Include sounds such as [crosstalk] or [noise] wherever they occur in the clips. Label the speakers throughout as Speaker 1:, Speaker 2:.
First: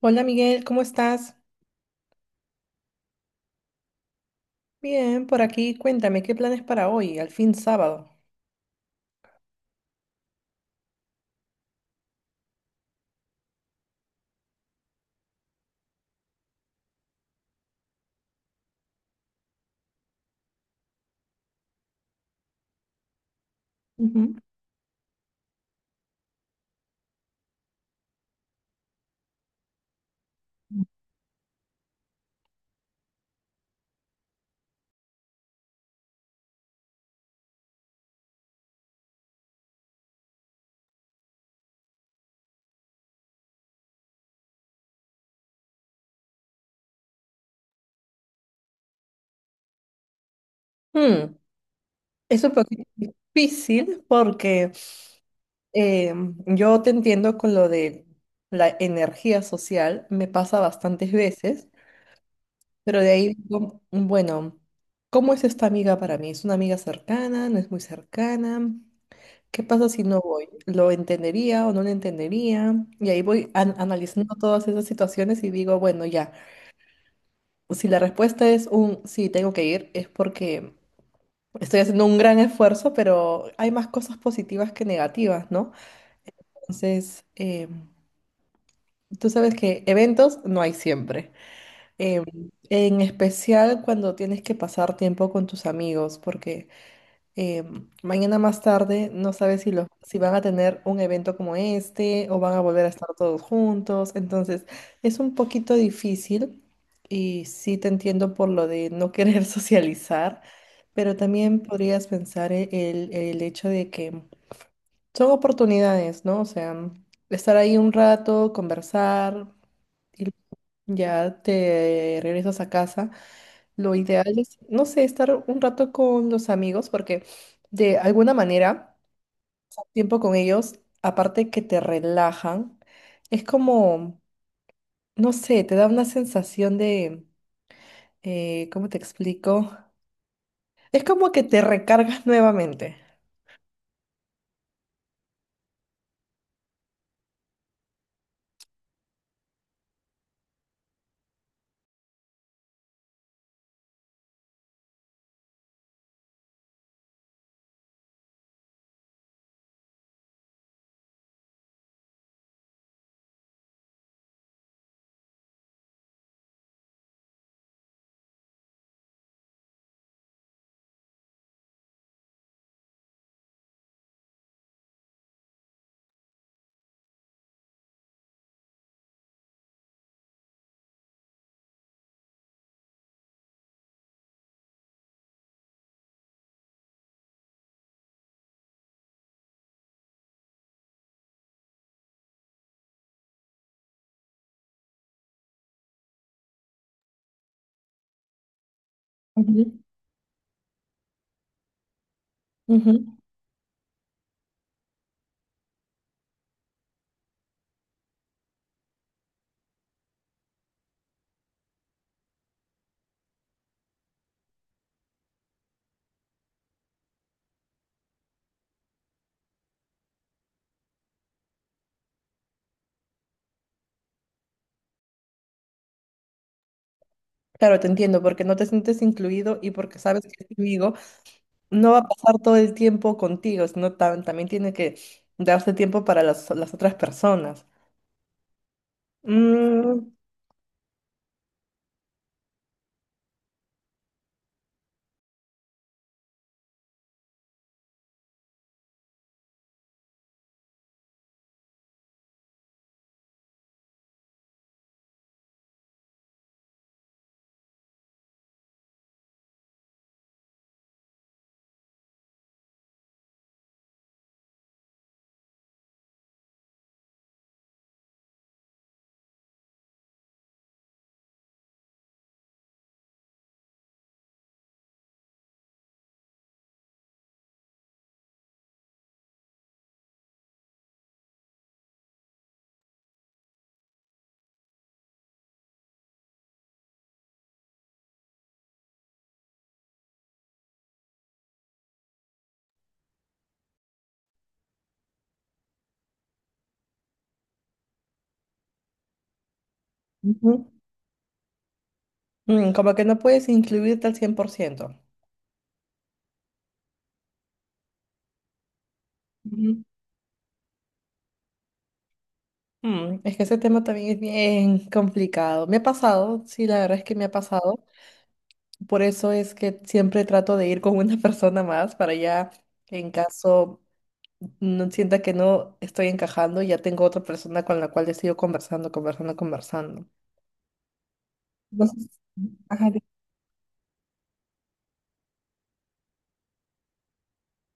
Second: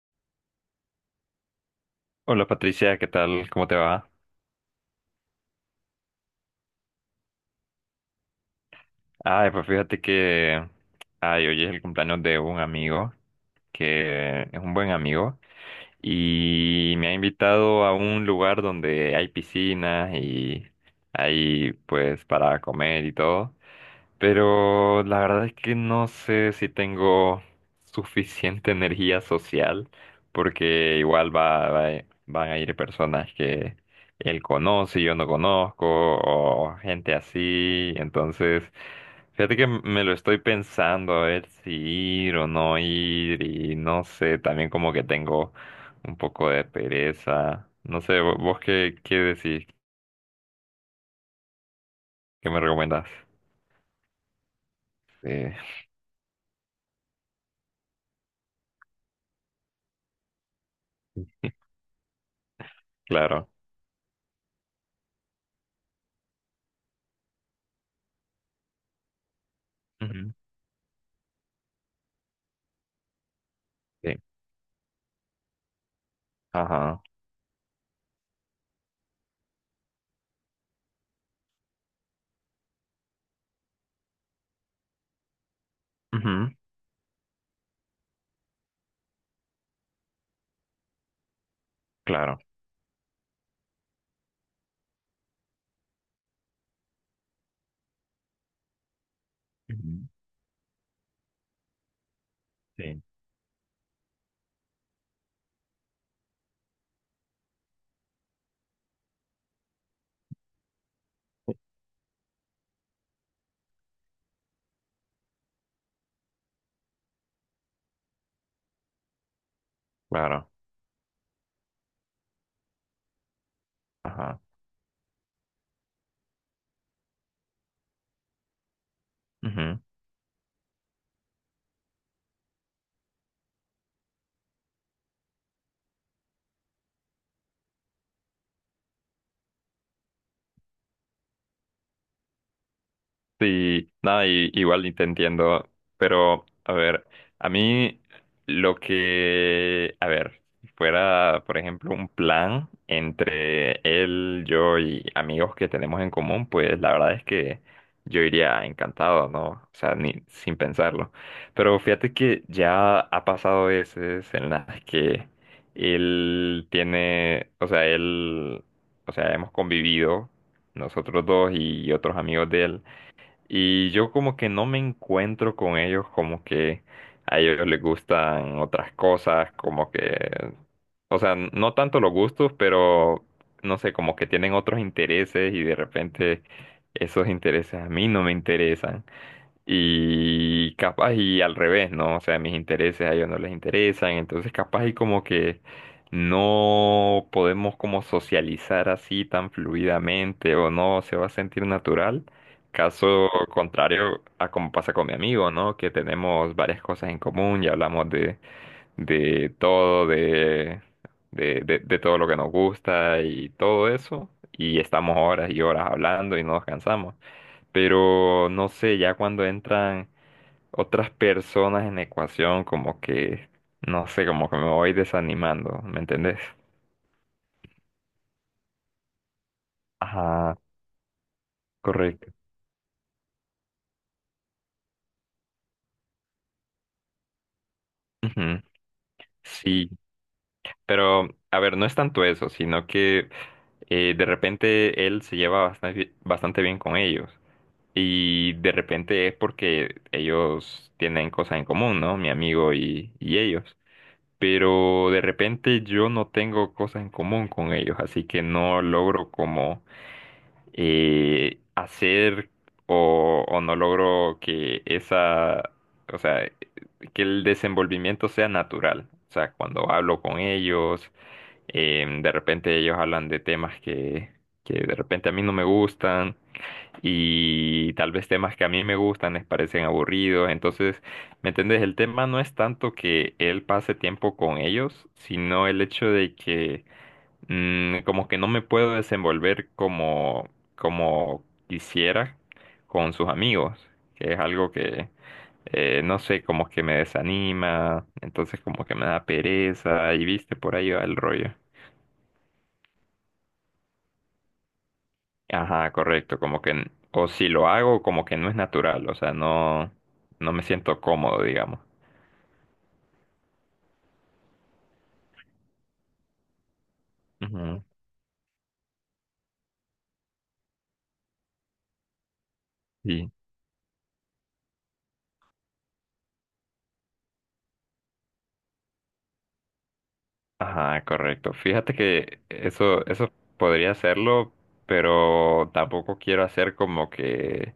Speaker 1: Hola Miguel, ¿cómo estás?
Speaker 2: Hola Patricia, ¿qué tal? ¿Cómo te va?
Speaker 1: Bien, por aquí. Cuéntame, ¿qué planes para hoy, al fin sábado?
Speaker 2: Ay, pues fíjate que... Ay, hoy es el cumpleaños de un amigo, que es un buen amigo, y me ha invitado a un lugar donde hay piscinas y hay pues para comer y todo.
Speaker 1: Ujú.
Speaker 2: Pero la verdad es que no sé si tengo suficiente [laughs] energía social, porque igual van a ir personas que él conoce y yo no conozco, o gente así. Entonces, fíjate que me lo estoy pensando a ver si ir o no ir, y no sé, también como que tengo un poco de pereza. No sé, ¿vos qué decís?
Speaker 1: Mm, es
Speaker 2: ¿Qué
Speaker 1: un
Speaker 2: me
Speaker 1: poquito
Speaker 2: recomendás?
Speaker 1: difícil porque
Speaker 2: Sí,
Speaker 1: eh, yo te entiendo con lo de la energía social, me pasa bastantes veces, pero de ahí
Speaker 2: claro.
Speaker 1: digo, bueno, ¿cómo es esta amiga para mí? ¿Es una amiga cercana? ¿No es muy cercana? ¿Qué pasa si no
Speaker 2: Ujú.
Speaker 1: voy? ¿Lo entendería o no lo entendería? Y ahí voy
Speaker 2: Sí.
Speaker 1: analizando todas esas situaciones y digo, bueno, ya.
Speaker 2: Ajá.
Speaker 1: Si la respuesta es un sí, tengo que ir, es porque estoy haciendo un gran esfuerzo, pero hay más cosas positivas que negativas, ¿no?
Speaker 2: Ujú,
Speaker 1: Entonces, tú sabes que eventos no hay siempre. Eh,
Speaker 2: claro.
Speaker 1: en especial cuando tienes que pasar tiempo con tus amigos, porque eh, mañana más tarde, no sabes
Speaker 2: Ujú,
Speaker 1: si van a tener un evento como este o van a volver a
Speaker 2: sí.
Speaker 1: estar todos juntos. Entonces, es un poquito difícil y sí te entiendo por lo de no querer [laughs] socializar, pero también podrías pensar el hecho de que son oportunidades, ¿no? O sea, estar ahí un rato, conversar y
Speaker 2: Claro.
Speaker 1: ya te regresas a casa. Lo ideal
Speaker 2: Ajá.
Speaker 1: es, no sé, estar un rato con los amigos porque de alguna manera,
Speaker 2: Ujú.
Speaker 1: tiempo con ellos, aparte que te relajan, es como, no sé, te da una sensación de, ¿cómo te explico? Es como que te recargas [laughs] nuevamente.
Speaker 2: Sí, nada, igual y te entiendo, pero a ver, a mí lo que, a ver, si fuera, por ejemplo, un plan entre él, yo y amigos que tenemos en común, pues la verdad es que yo iría encantado, ¿no? O sea, ni sin pensarlo. Pero fíjate que ya ha pasado veces en las que él tiene, o sea, él, o sea, hemos convivido nosotros dos y otros amigos de él. Y yo como que no me encuentro con ellos, como que a ellos les gustan otras cosas, como que, o sea, no tanto los gustos, pero no sé, como que tienen otros intereses y de repente esos intereses a mí no me interesan. Y capaz y al revés, ¿no? O sea, mis intereses a ellos no les interesan, entonces capaz y como que no podemos como socializar así tan
Speaker 1: Ujú.
Speaker 2: fluidamente o no se va a sentir natural.
Speaker 1: Ujú.
Speaker 2: Caso contrario a como pasa con mi amigo, ¿no? Que tenemos varias cosas en común y hablamos de todo, de todo lo que nos gusta y todo eso. Y estamos horas y horas hablando y no nos cansamos. Pero no sé, ya cuando entran otras personas en la ecuación, como que, no sé, como que me voy desanimando, ¿me entendés?
Speaker 1: Claro, te entiendo, porque no te sientes incluido y porque sabes que el
Speaker 2: Ajá,
Speaker 1: amigo no va a
Speaker 2: correcto.
Speaker 1: pasar todo el tiempo contigo, sino también tiene que darse tiempo para las otras personas.
Speaker 2: Ujú, sí,
Speaker 1: Mm,
Speaker 2: pero a ver, no es tanto eso, sino que de repente él se lleva bastante, bastante bien con ellos. Y de repente es porque ellos tienen cosas en común, ¿no? Mi amigo y ellos. Pero de repente yo no tengo cosas en común con ellos, así que no logro como hacer o no logro que esa, o sea, que el desenvolvimiento sea natural. O sea, cuando hablo con ellos, de repente ellos hablan de temas que de repente a mí no me gustan y tal vez temas que a mí me gustan les parecen aburridos. Entonces, ¿me entendés? El tema no es tanto que él pase tiempo con ellos, sino el hecho de que como que no me puedo desenvolver como, como quisiera con sus amigos, que es algo que, no sé, como que me desanima, entonces como que me da pereza y
Speaker 1: ujú.
Speaker 2: viste, por ahí va el rollo.
Speaker 1: Como que no puedes incluirte al 100%.
Speaker 2: Ajá, correcto, como que, o si lo hago, como que no es natural, o sea,
Speaker 1: Ujú.
Speaker 2: no, no me siento cómodo, digamos.
Speaker 1: Es que ese tema también es bien complicado. Me ha pasado, sí, la verdad es que me ha
Speaker 2: Ujú,
Speaker 1: pasado. Por eso es que siempre trato de ir con una [laughs] persona más para ya, en
Speaker 2: sí.
Speaker 1: caso no sienta que no estoy encajando, ya tengo otra persona con la cual he sido conversando, conversando, conversando.
Speaker 2: Ajá, correcto. Fíjate
Speaker 1: Entonces,
Speaker 2: que
Speaker 1: ajá,
Speaker 2: eso podría hacerlo, pero tampoco quiero hacer como que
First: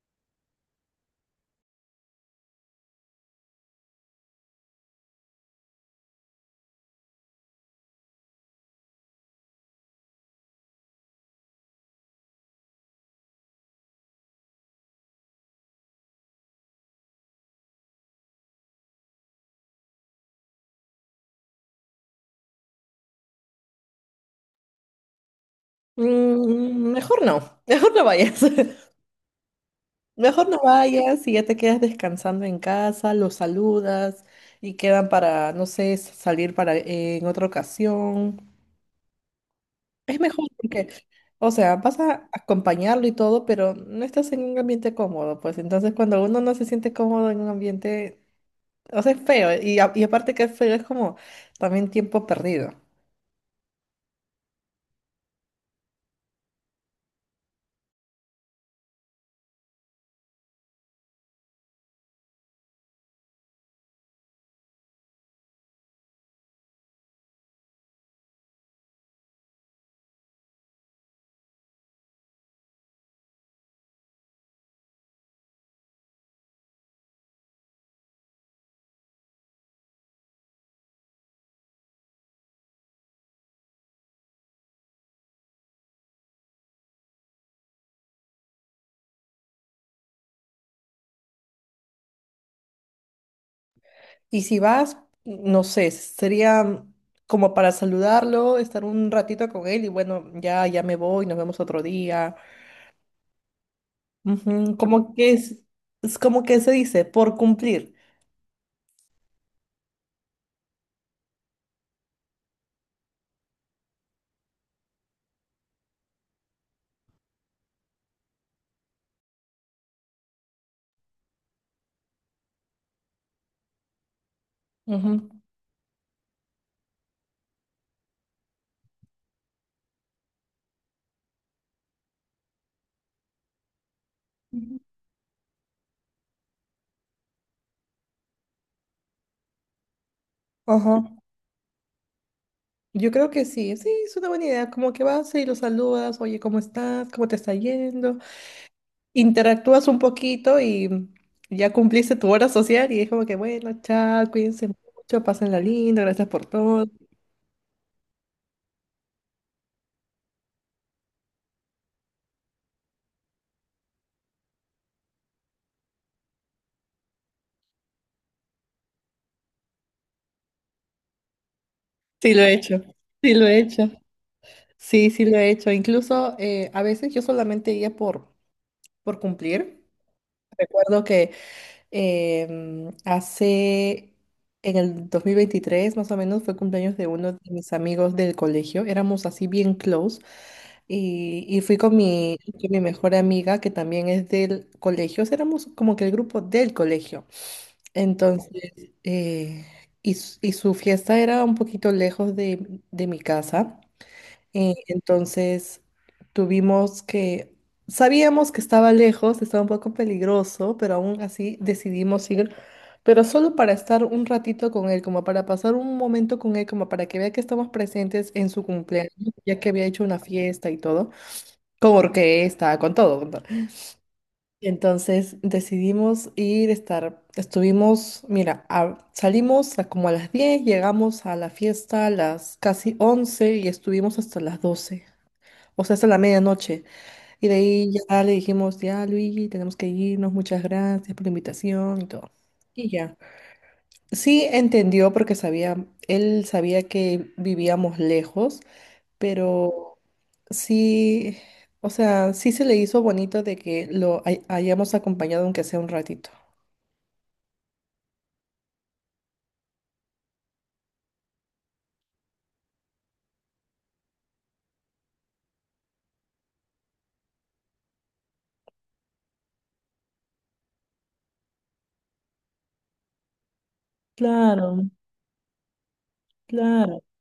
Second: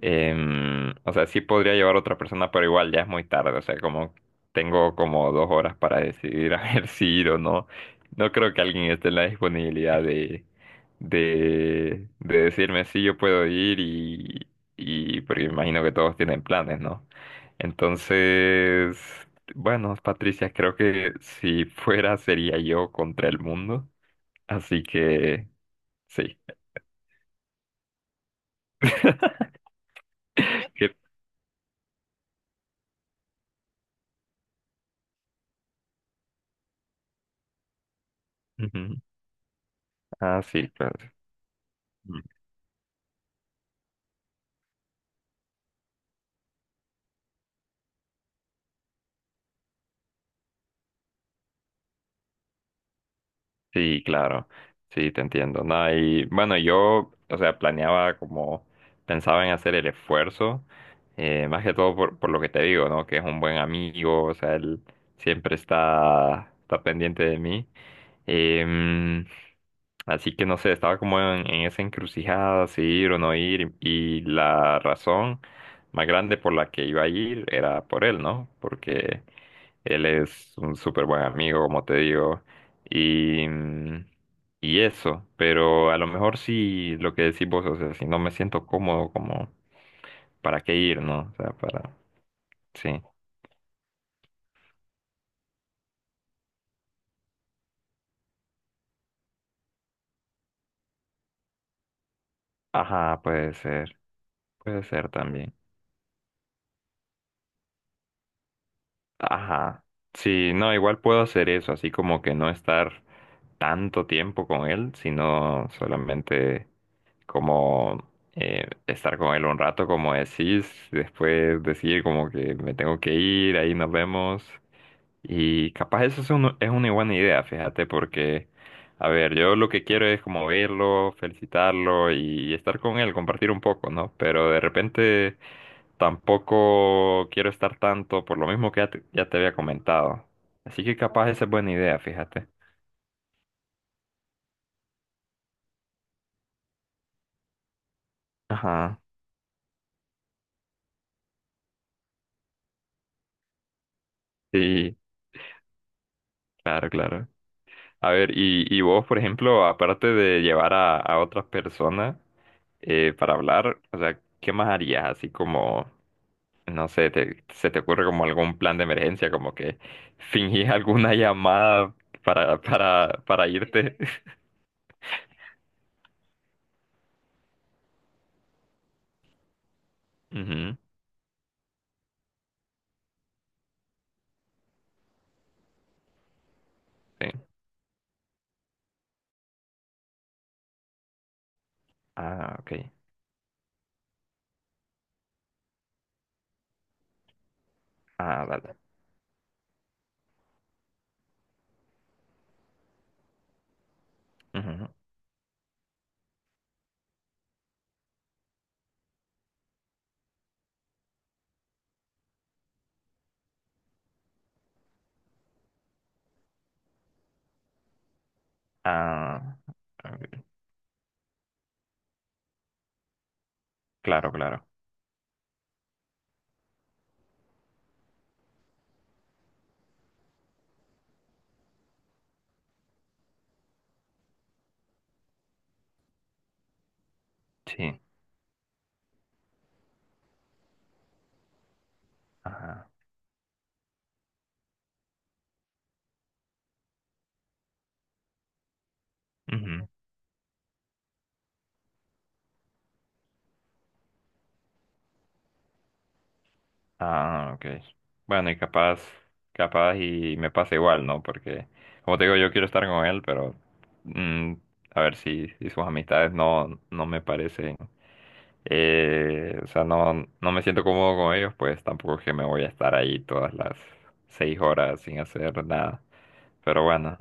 Speaker 2: O sea, sí podría llevar otra persona, pero igual ya es muy tarde. O sea, como tengo como 2 horas para decidir [laughs] a ver si ir o no. No creo que alguien esté en la disponibilidad de decirme si yo puedo ir y porque imagino que todos tienen planes, ¿no? Entonces, bueno, Patricia, creo que si fuera sería yo contra el mundo. Así que sí.
Speaker 1: Mejor no, [laughs] mejor no vayas. [laughs]
Speaker 2: [laughs]
Speaker 1: Mejor no
Speaker 2: Que-
Speaker 1: vayas y ya te quedas descansando en casa, los saludas y quedan para, no sé, salir para en otra ocasión.
Speaker 2: Ujú.
Speaker 1: Es
Speaker 2: Ah,
Speaker 1: mejor
Speaker 2: sí,
Speaker 1: porque,
Speaker 2: claro.
Speaker 1: o sea, vas a acompañarlo y todo, pero no estás en un ambiente cómodo, pues entonces cuando uno no se siente cómodo en un ambiente, o sea, es feo y aparte que es feo es como también tiempo perdido.
Speaker 2: Sí, claro, sí, te entiendo. No, y bueno, yo, o sea, planeaba como, pensaba en hacer el esfuerzo, más que todo por lo que te digo, ¿no? Que es un buen amigo, o sea, él siempre está, está pendiente de mí. Em, así que no sé, estaba como en esa encrucijada, si ir o no ir, y la razón más grande por la que iba a ir era por él, ¿no? Porque él es un súper buen amigo, como te digo, y, y eso, pero a lo mejor sí lo que decís vos, o sea, si no me siento cómodo, como, ¿para qué ir, no? O sea, para, sí.
Speaker 1: Y si vas, no sé, sería como para saludarlo, estar un ratito con él y bueno, ya, ya me voy, nos vemos otro día.
Speaker 2: Ajá,
Speaker 1: Ujú,
Speaker 2: puede ser
Speaker 1: como que
Speaker 2: también.
Speaker 1: es como que se dice, por cumplir.
Speaker 2: Ajá. Sí, no, igual puedo hacer eso, así como que no estar tanto tiempo con él, sino solamente como estar con él un rato, como decís, después decir como que me tengo que ir, ahí nos vemos.
Speaker 1: Ujú.
Speaker 2: Y capaz eso es, es una buena idea, fíjate, porque, a ver, yo lo que quiero es como verlo, felicitarlo y estar con él, compartir un poco, ¿no? Pero de
Speaker 1: Ujú.
Speaker 2: repente tampoco quiero estar tanto por lo mismo que ya te había comentado. Así que
Speaker 1: Ajá.
Speaker 2: capaz esa es buena idea, fíjate.
Speaker 1: Yo creo que sí, sí, es una buena idea. Como que vas y los saludas, oye, ¿cómo estás? ¿Cómo te está yendo?
Speaker 2: Ajá,
Speaker 1: Interactúas un poquito y ya cumpliste tu hora social y es como que, bueno, chao, cuídense
Speaker 2: sí,
Speaker 1: mucho, pásenla lindo, gracias por todo.
Speaker 2: claro, claro. A ver, y vos, por ejemplo, aparte de llevar a otras personas para hablar, o sea, ¿qué más harías? Así como... No sé, ¿se te ocurre como algún plan de emergencia, como que fingís [laughs] alguna llamada
Speaker 1: Sí, lo he hecho. Sí, lo
Speaker 2: para
Speaker 1: he hecho.
Speaker 2: irte?
Speaker 1: Sí, sí, lo he hecho. Incluso a veces yo solamente iba por cumplir.
Speaker 2: [laughs] Ujú,
Speaker 1: Recuerdo que Em, hace, en el 2023 más o menos, fue cumpleaños de uno de
Speaker 2: sí.
Speaker 1: mis amigos del colegio. Éramos así bien close. Y fui con mi,
Speaker 2: Ah,
Speaker 1: con
Speaker 2: ok.
Speaker 1: mi mejor amiga, que también es del colegio. O sea, éramos como que el grupo del colegio.
Speaker 2: Ah,
Speaker 1: Entonces,
Speaker 2: vale.
Speaker 1: eh, y su fiesta era un poquito lejos de mi casa.
Speaker 2: Ujú.
Speaker 1: Entonces tuvimos que, sabíamos que estaba lejos, estaba un poco peligroso, pero aún así decidimos ir, pero solo para estar un ratito con él, como para pasar un momento con él, como para que vea que estamos presentes en su cumpleaños,
Speaker 2: Ah,
Speaker 1: ya que había hecho una
Speaker 2: ok,
Speaker 1: fiesta y todo, con orquesta, con todo, con todo.
Speaker 2: claro, claro.
Speaker 1: Entonces decidimos ir, estuvimos, mira, salimos a como a las 10, llegamos a la fiesta a las casi 11 y estuvimos hasta las 12. O sea, hasta la medianoche. Y de ahí
Speaker 2: Sí.
Speaker 1: ya le dijimos, ya Luigi, tenemos que irnos, muchas gracias por la invitación y todo.
Speaker 2: Ajá.
Speaker 1: Y ya. Sí entendió porque sabía, él sabía que vivíamos lejos,
Speaker 2: Ujú.
Speaker 1: pero sí, o sea, sí se le hizo bonito de que lo hayamos acompañado aunque sea un ratito.
Speaker 2: Ah, ok. Bueno, y capaz, capaz y me pasa igual, ¿no? Porque, como te digo, yo quiero estar con él, pero mm, a ver si, si sus amistades no, no me parecen. O sea, no, no me siento cómodo con ellos, pues tampoco es que me voy a estar ahí todas las seis
Speaker 1: Claro,
Speaker 2: horas sin hacer nada. Pero
Speaker 1: claro.
Speaker 2: bueno,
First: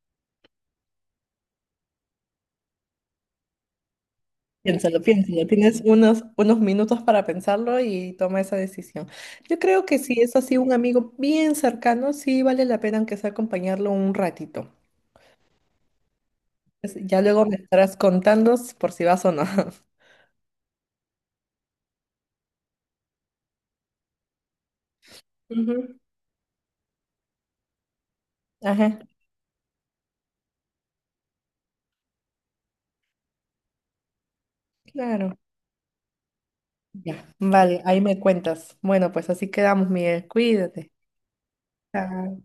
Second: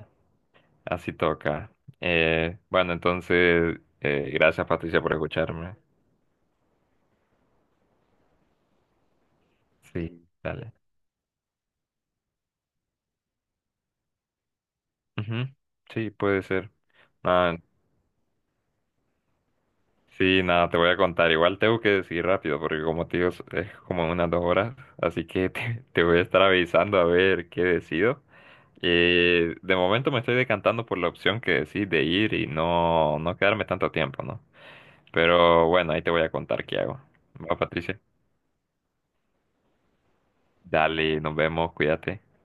Speaker 2: así toca. Bueno, entonces, gracias Patricia
Speaker 1: Piénsalo,
Speaker 2: por
Speaker 1: piénsalo.
Speaker 2: escucharme.
Speaker 1: Tienes unos minutos para pensarlo y toma esa decisión. Yo creo que si
Speaker 2: Sí,
Speaker 1: es así un
Speaker 2: dale.
Speaker 1: amigo bien cercano, sí vale la pena aunque sea acompañarlo un ratito.
Speaker 2: Ujú, sí, puede ser.
Speaker 1: Pues ya luego me
Speaker 2: Nada,
Speaker 1: estarás contando por si vas o no. [laughs]
Speaker 2: sí, nada, te voy a contar. Igual tengo que decir rápido, porque como te digo, es como unas 2 horas. Así que [laughs]
Speaker 1: Ujú.
Speaker 2: te voy a estar avisando a ver qué decido.
Speaker 1: Ajá,
Speaker 2: Y de momento me estoy decantando por la opción que decís de ir y no, no quedarme tanto tiempo, ¿no?
Speaker 1: claro.
Speaker 2: Pero bueno, ahí te voy a contar qué hago.
Speaker 1: Ya.
Speaker 2: Va,
Speaker 1: Vale,
Speaker 2: Patricia.
Speaker 1: ahí me cuentas. Bueno, pues así quedamos, Miguel. Cuídate.
Speaker 2: Dale, nos vemos, cuídate.
Speaker 1: Chao.